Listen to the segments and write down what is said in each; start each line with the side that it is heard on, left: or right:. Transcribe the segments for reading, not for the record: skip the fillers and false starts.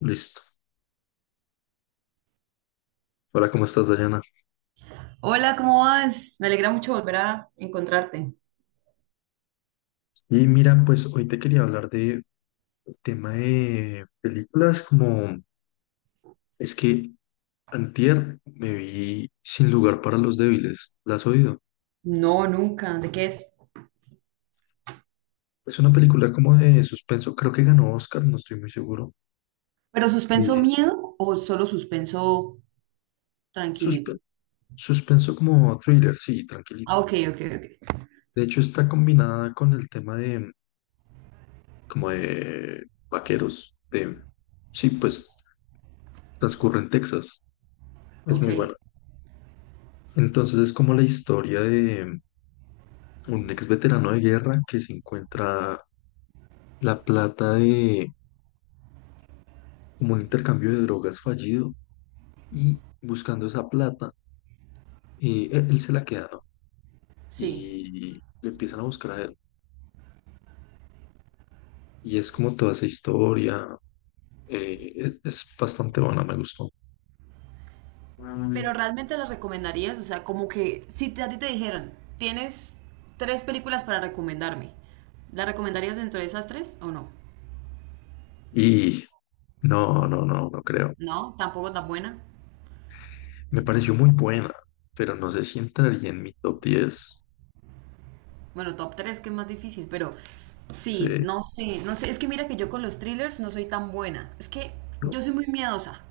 left: Listo. Hola, ¿cómo estás, Dayana?
right: Hola, ¿cómo vas? Me alegra mucho volver a encontrarte.
left: Y mira, pues hoy te quería hablar de tema de películas, como es que antier me vi Sin lugar para los débiles. ¿La has oído?
right: No, nunca. ¿De qué es?
left: Es una película como de suspenso, creo que ganó Oscar, no estoy muy seguro.
right: ¿Pero suspenso
left: De
right: miedo o solo suspenso tranquilito?
left: suspe- suspenso como thriller, sí, tranquilito.
right: Ah, ok, ok, ok.
left: De hecho, está combinada con el tema de como de vaqueros, de sí, pues transcurre en Texas. Es
right: Ok,
left: muy buena. Entonces es como la historia de un ex veterano de guerra que se encuentra la plata de como un intercambio de drogas fallido y buscando esa plata, él se la queda, ¿no?
right: sí.
left: Y le empiezan a buscar a él. Y es como toda esa historia, es bastante buena, me gustó.
right: Pero
left: Mm.
right: realmente las recomendarías, o sea, como que si a ti te dijeran, tienes tres películas para recomendarme, ¿las recomendarías dentro de esas tres o no?
left: Y no, no, no, no creo.
right: No, tampoco tan buena.
left: Me pareció muy buena, pero no sé si entraría en mi top 10.
right: Bueno, top 3, que es más difícil, pero sí,
left: Sí,
right: no sé, no sé, es que mira que yo con los thrillers no soy tan buena. Es que
left: no,
right: yo soy muy miedosa.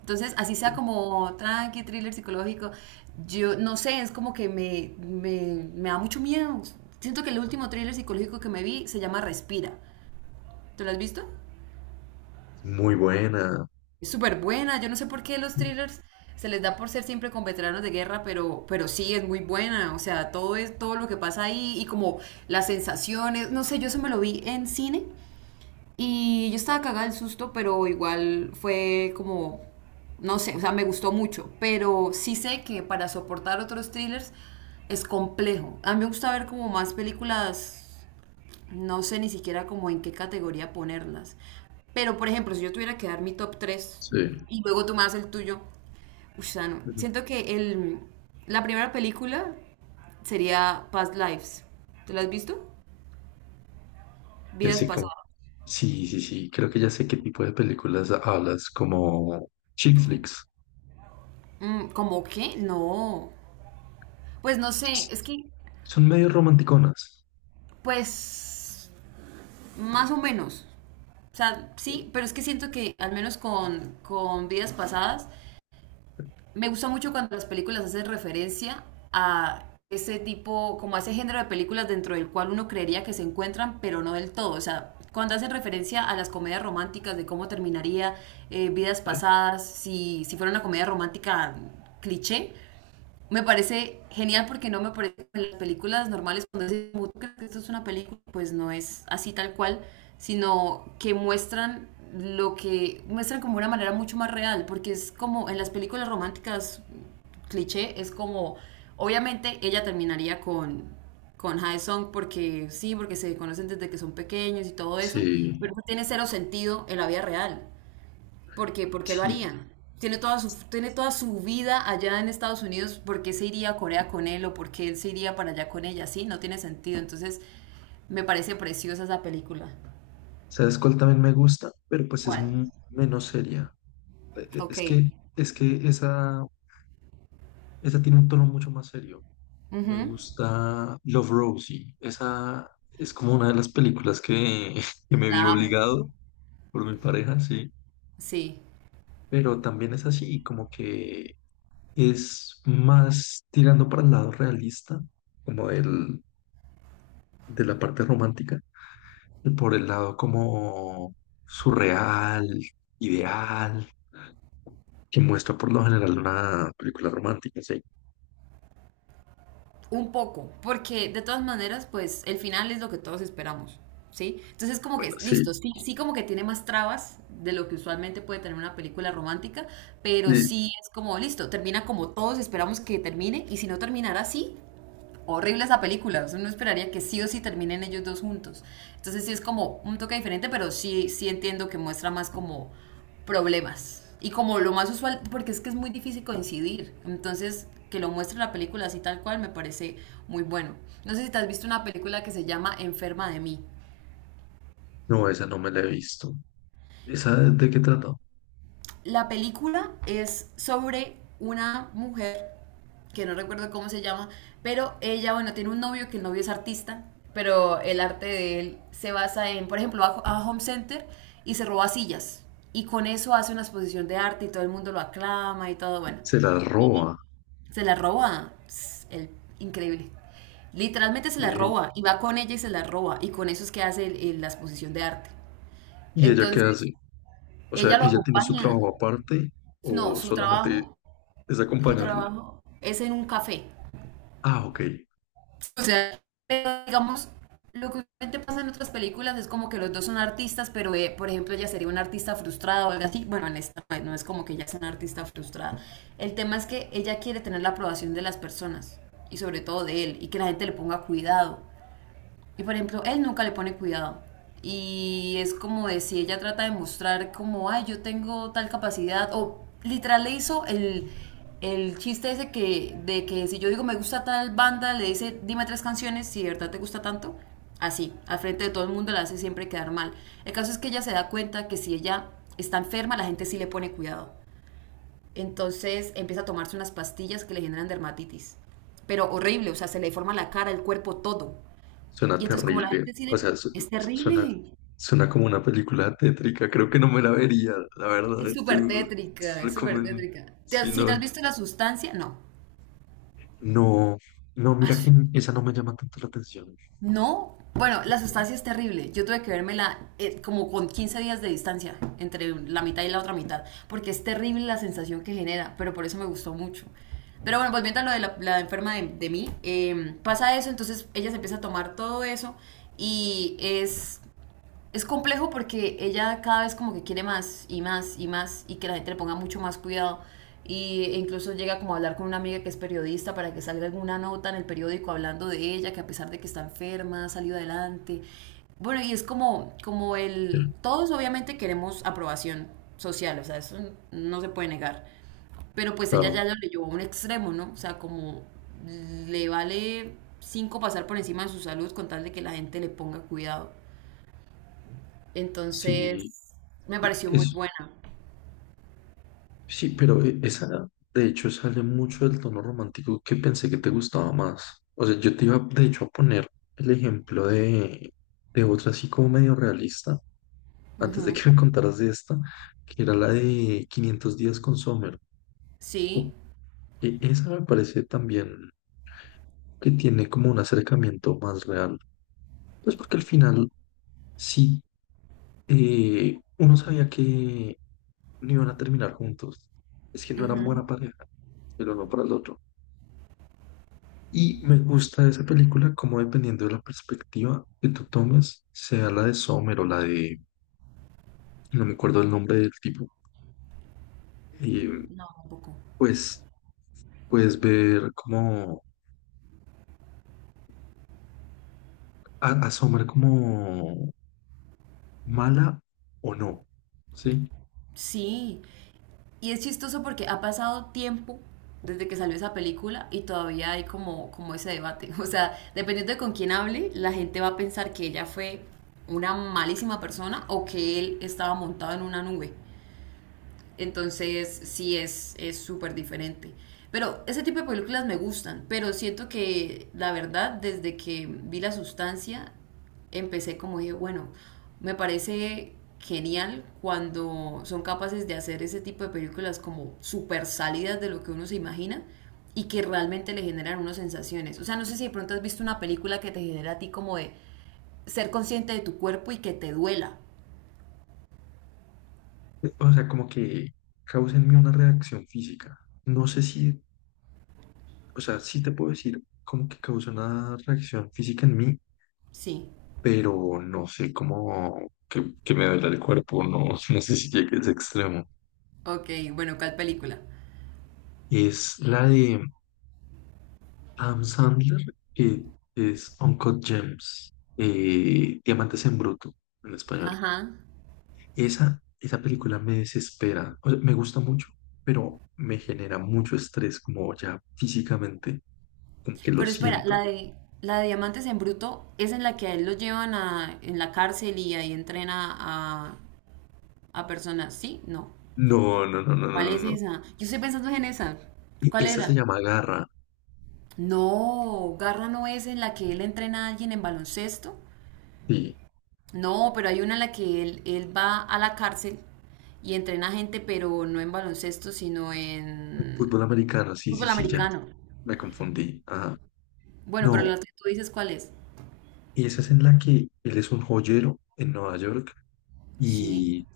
right: Entonces, así sea
left: sí.
right: como tranqui, thriller psicológico, yo no sé, es como que me da mucho miedo. Siento que el último thriller psicológico que me vi se llama Respira. ¿Tú lo has visto?
left: Muy buena.
right: Es súper buena. Yo no sé por qué los thrillers se les da por ser siempre con veteranos de guerra, pero sí es muy buena. O sea, todo lo que pasa ahí y como las sensaciones. No sé, yo eso me lo vi en cine y yo estaba cagada del susto, pero igual fue como, no sé, o sea, me gustó mucho. Pero sí sé que para soportar otros thrillers es complejo. A mí me gusta ver como más películas, no sé ni siquiera como en qué categoría ponerlas. Pero, por ejemplo, si yo tuviera que dar mi top tres
left: Sí.
right: y luego tú me das el tuyo, uy, sano.
left: Ujú.
right: Siento que el, la primera película sería Past Lives. ¿Te la has visto?
left: Ya
right: Vidas
left: sé cómo.
right: pasadas.
left: Sí, sí, sí. Creo que ya sé qué tipo de películas hablas, como chick flicks.
right: Mm, ¿cómo qué? No. Pues no sé,
left: S-
right: es que,
left: Son medio romanticonas.
right: pues, más o menos. O sea, sí, pero es que siento que al menos con, vidas pasadas me gusta mucho cuando las películas hacen referencia a ese tipo, como a ese género de películas dentro del cual uno creería que se encuentran, pero no del todo. O sea, cuando hacen referencia a las comedias románticas, de cómo terminaría vidas
left: Eh,
right: pasadas, si fuera una comedia romántica cliché, me parece genial porque no me parece en las películas normales cuando dicen, "¿Tú crees que esto es una película?". Pues no es así tal cual, sino que muestran lo que muestran como una manera mucho más real, porque es como en las películas románticas cliché, es como, obviamente ella terminaría con Haesung porque sí, porque se conocen desde que son pequeños y todo
left: Sí,
right: eso, pero no tiene cero sentido en la vida real. ¿Por qué? ¿Por qué lo
left: sí.
right: harían? Tiene toda su vida allá en Estados Unidos, ¿por qué se iría a Corea con él o por qué él se iría para allá con ella? Sí, no tiene sentido. Entonces, me parece preciosa esa película.
left: ¿Sabes cuál también me gusta? Pero pues es
right: ¿Cuál?
left: menos seria. Eh, eh,
right: Ok.
left: Es que, es que esa tiene un tono mucho más serio. Me
right: Ujú.
left: gusta Love, Rosie. Esa es como una de las películas que, que me vi
right: La amo.
left: obligado por mi pareja, sí.
right: Sí.
left: Pero también es así, como que es más tirando para el lado realista, como del, de la parte romántica, y por el lado como surreal, ideal, que muestra por lo general una película romántica, sí.
right: Un poco, porque de todas maneras, pues el final es lo que todos esperamos, ¿sí? Entonces, como
left: Bueno,
right: que,
left: sí.
right: listo, sí, sí como que tiene más trabas de lo que usualmente puede tener una película romántica, pero
left: Y
right: sí es como, listo, termina como todos esperamos que termine, y si no terminara así, horrible esa película. Uno esperaría que sí o sí terminen ellos dos juntos. Entonces sí es como un toque diferente, pero sí, sí entiendo que muestra más como problemas. Y como lo más usual, porque es que es muy difícil coincidir. Entonces, que lo muestre la película así tal cual me parece muy bueno. No sé si te has visto una película que se llama Enferma de mí.
left: no, esa no me la he visto. ¿Esa de qué trata?
right: La película es sobre una mujer que no recuerdo cómo se llama, pero ella, bueno, tiene un novio que el novio es artista, pero el arte de él se basa en, por ejemplo, va a Home Center y se roba sillas. Y con eso hace una exposición de arte y todo el mundo lo aclama y todo, bueno.
left: Se la
right: Y
left: roba.
right: se la roba. Pss, el, increíble. Literalmente se la
left: Ey.
right: roba y va con ella y se la roba. Y con eso es que hace la exposición de arte.
left: ¿Y ella qué
right: Entonces,
left: hace? O sea,
right: ella lo
left: ¿ella tiene su
right: acompaña.
left: trabajo aparte
right: No,
left: o
right: su
left: solamente
right: trabajo
left: es
right: su
left: acompañarlo?
right: trabajo es en un café.
left: Ah, ok.
right: O sea, digamos, lo que usualmente pasa en otras películas es como que los dos son artistas, pero por ejemplo ella sería una artista frustrada o algo así. Bueno, en esta no es como que ella sea una artista frustrada. El tema es que ella quiere tener la aprobación de las personas y sobre todo de él y que la gente le ponga cuidado. Y por ejemplo, él nunca le pone cuidado. Y es como de si ella trata de mostrar como, ay, yo tengo tal capacidad. O literal le hizo el chiste ese que, de que si yo digo me gusta tal banda, le dice, dime tres canciones, si de verdad te gusta tanto. Así, al frente de todo el mundo la hace siempre quedar mal. El caso es que ella se da cuenta que si ella está enferma, la gente sí le pone cuidado. Entonces empieza a tomarse unas pastillas que le generan dermatitis. Pero horrible, o sea, se le deforma la cara, el cuerpo, todo.
left: Suena
right: Y entonces como la
left: terrible,
right: gente sí
left: o
right: le...
left: sea,
right: Es
left: suena,
right: terrible.
left: suena como una película tétrica, creo que no me la vería, la verdad,
right: Es súper
left: tú
right: tétrica, es súper
left: recomiendo,
right: tétrica. ¿Te
left: si
right: has- si te
left: no,
right: has visto la sustancia, no?
left: no, no,
right: Ay,
left: mira que esa no me llama tanto la atención.
right: no. Bueno, la sustancia es terrible. Yo tuve que vérmela como con 15 días de distancia entre la mitad y la otra mitad, porque es terrible la sensación que genera, pero por eso me gustó mucho. Pero bueno, pues mientras lo de la enferma de mí, pasa eso, entonces ella se empieza a tomar todo eso y es complejo porque ella cada vez como que quiere más y más y más y que la gente le ponga mucho más cuidado. E incluso llega como a hablar con una amiga que es periodista para que salga alguna nota en el periódico hablando de ella, que a pesar de que está enferma, ha salido adelante. Bueno, y es como, como
left: Ya,
right: el... Todos obviamente queremos aprobación social, o sea, eso no se puede negar. Pero pues ella
left: claro,
right: ya lo llevó a un extremo, ¿no? O sea, como le vale cinco pasar por encima de su salud con tal de que la gente le ponga cuidado.
left: sí,
right: Entonces, me pareció muy
left: es,
right: buena.
left: sí, pero esa de hecho sale mucho del tono romántico que pensé que te gustaba más. O sea, yo te iba de hecho a poner el ejemplo de otra así como medio realista antes de
right: Ujú.
left: que me contaras de esta, que era la de 500 días con Summer. O-
right: Sí.
left: Esa me parece también que tiene como un acercamiento más real. Pues porque al final sí, uno sabía que no iban a terminar juntos. Es que no eran
right: Ujú.
left: buena pareja, el uno para el otro. Y me gusta de esa película como dependiendo de la perspectiva que tú tomes, sea la de Sommer o la de, no me acuerdo el nombre del tipo, eh,
right: No, tampoco.
left: pues puedes ver como asombra como mala o no, ¿sí?
right: Sí. Y es chistoso porque ha pasado tiempo desde que salió esa película y todavía hay como, como ese debate. O sea, dependiendo de con quién hable, la gente va a pensar que ella fue una malísima persona o que él estaba montado en una nube. Entonces sí es súper diferente. Pero ese tipo de películas me gustan, pero siento que la verdad desde que vi La Sustancia empecé como dije, bueno, me parece genial cuando son capaces de hacer ese tipo de películas como súper salidas de lo que uno se imagina y que realmente le generan unas sensaciones. O sea, no sé si de pronto has visto una película que te genera a ti como de ser consciente de tu cuerpo y que te duela.
left: O sea, como que causa en mí una reacción física. No sé si, o sea, sí te puedo decir como que causa una reacción física en mí,
right: Sí.
left: pero no sé cómo que me duele el cuerpo, no, no sé si llegue a ese extremo.
right: Ok, bueno, ¿cuál película?
left: Es la de Adam Sandler, que es Uncut Gems, Diamantes en Bruto en español.
right: Ajá.
left: Esa película me desespera. O sea, me gusta mucho, pero me genera mucho estrés, como ya físicamente, como que lo
right: Pero espera,
left: siento.
right: la de Diamantes en Bruto es en la que a él lo llevan a, en la cárcel y ahí entrena a personas. ¿Sí? No.
left: No, no, no, no, no,
right: ¿Cuál
left: no,
right: es
left: no.
right: esa? Yo estoy pensando en esa.
left: Y
right: ¿Cuál
left: esa se
right: era?
left: llama Garra.
right: No, Garra no es en la que él entrena a alguien en baloncesto.
left: Sí,
right: No, pero hay una en la que él va a la cárcel y entrena gente, pero no en baloncesto, sino en
left: fútbol americano, sí, sí,
right: fútbol
left: sí, ya.
right: americano.
left: Me confundí. Ajá.
right: Bueno, pero
left: No,
right: la que tú dices, ¿cuál es?
left: y esa es en la que él es un joyero en Nueva York
right: Sí,
left: y,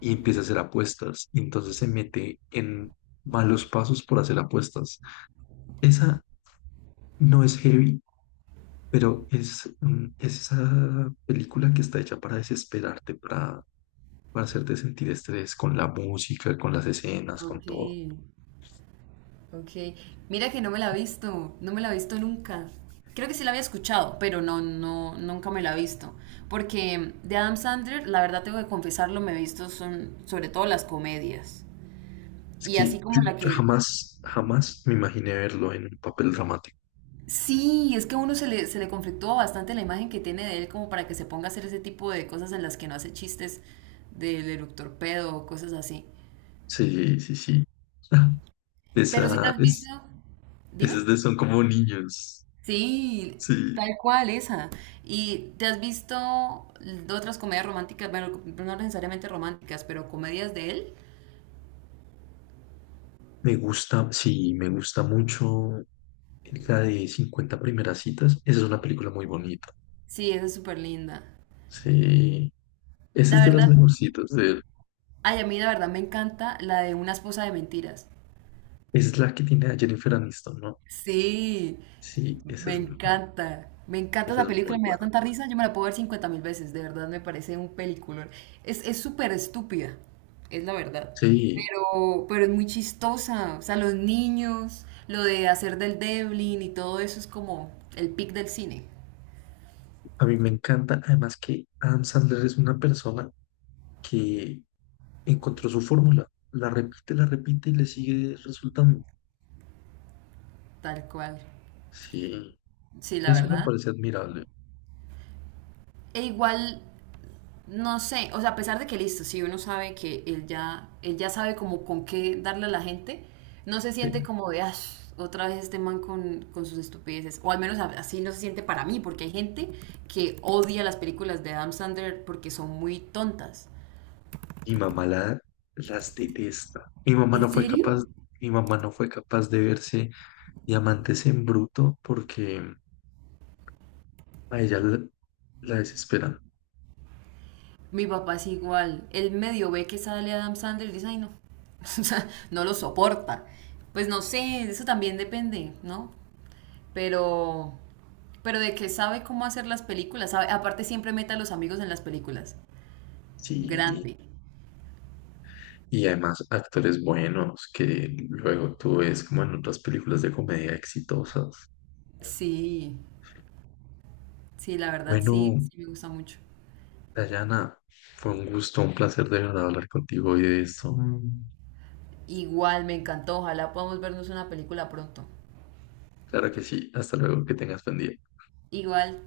left: y empieza a hacer apuestas. Y entonces se mete en malos pasos por hacer apuestas. Esa no es heavy. Pero es, mm, es esa película que está hecha para desesperarte, para hacerte sentir estrés con la música, con las escenas, con
right: ok.
left: todo.
right: Ok, mira que no me la he visto, no me la he visto nunca. Creo que sí la había escuchado, pero no, no, nunca me la he visto. Porque de Adam Sandler, la verdad tengo que confesarlo, me he visto son, sobre todo las comedias.
left: Es
right: Y así
left: que yo
right: como la
left: yo
right: que...
left: jamás, jamás me imaginé verlo en un papel dramático.
right: Sí, es que a uno se le conflictúa bastante la imagen que tiene de él como para que se ponga a hacer ese tipo de cosas en las que no hace chistes del eructor pedo o cosas así.
left: Sí, sí, sí. Ah,
right: Pero si te
left: esa
right: has visto...
left: es,
right: Dime.
left: esas de son como niños.
right: Sí,
left: Sí.
right: tal cual esa. ¿Y te has visto de otras comedias románticas? Bueno, no necesariamente románticas, pero comedias de él.
left: Me gusta, sí, me gusta mucho la de 50 primeras citas. Esa es una película muy bonita.
right: Sí, esa es súper linda.
left: Sí. Esa
right: La
left: es de las
right: verdad,
left: mejorcitas de él.
right: ay, a mí la verdad me encanta la de Una esposa de mentiras.
left: Esa es la que tiene a Jennifer Aniston, ¿no?
right: Sí,
left: Sí,
right: me encanta. Me encanta
left: esa
right: esa
left: es
right: película,
left: muy
right: me da
left: buena.
right: tanta risa, yo me la puedo ver 50.000 veces, de verdad me parece un peliculón. Es súper estúpida, es la verdad,
left: Sí,
right: pero es muy chistosa. O sea, los niños, lo de hacer del Devlin y todo eso es como el pic del cine,
left: a mí me encanta. Además que Adam Sandler es una persona que encontró su fórmula, la repite y le sigue resultando.
right: tal cual.
left: Sí,
right: Sí, la
left: eso me
right: verdad.
left: parece admirable.
right: E igual no sé, o sea, a pesar de que listo, si uno sabe que él ya sabe como con qué darle a la gente, no se siente
left: Sí.
right: como de, "Ay, otra vez este man con sus estupideces", o al menos así no se siente para mí, porque hay gente que odia las películas de Adam Sandler porque son muy tontas.
left: Mi mamá la- las detesta. Mi mamá
right: ¿En
left: no fue
right: serio?
left: capaz, mi mamá no fue capaz de verse Diamantes en Bruto porque a ella la, la desesperan.
right: Mi papá es igual, él medio ve que sale Adam Sandler y dice, ay no, o sea, no lo soporta. Pues no sé, eso también depende, ¿no? Pero, pero de que sabe cómo hacer las películas, sabe, aparte siempre mete a los amigos en las películas.
left: Sí.
right: Grande.
left: Y además actores buenos que luego tú ves como en otras películas de comedia exitosas.
right: Sí, sí, la verdad sí,
left: Bueno,
right: sí me gusta mucho.
left: Dayana, fue un gusto, un placer de verdad hablar contigo hoy de esto. Mm.
right: Igual, me encantó, ojalá podamos vernos una película pronto.
left: Claro que sí, hasta luego, que tengas buen día.
right: Igual.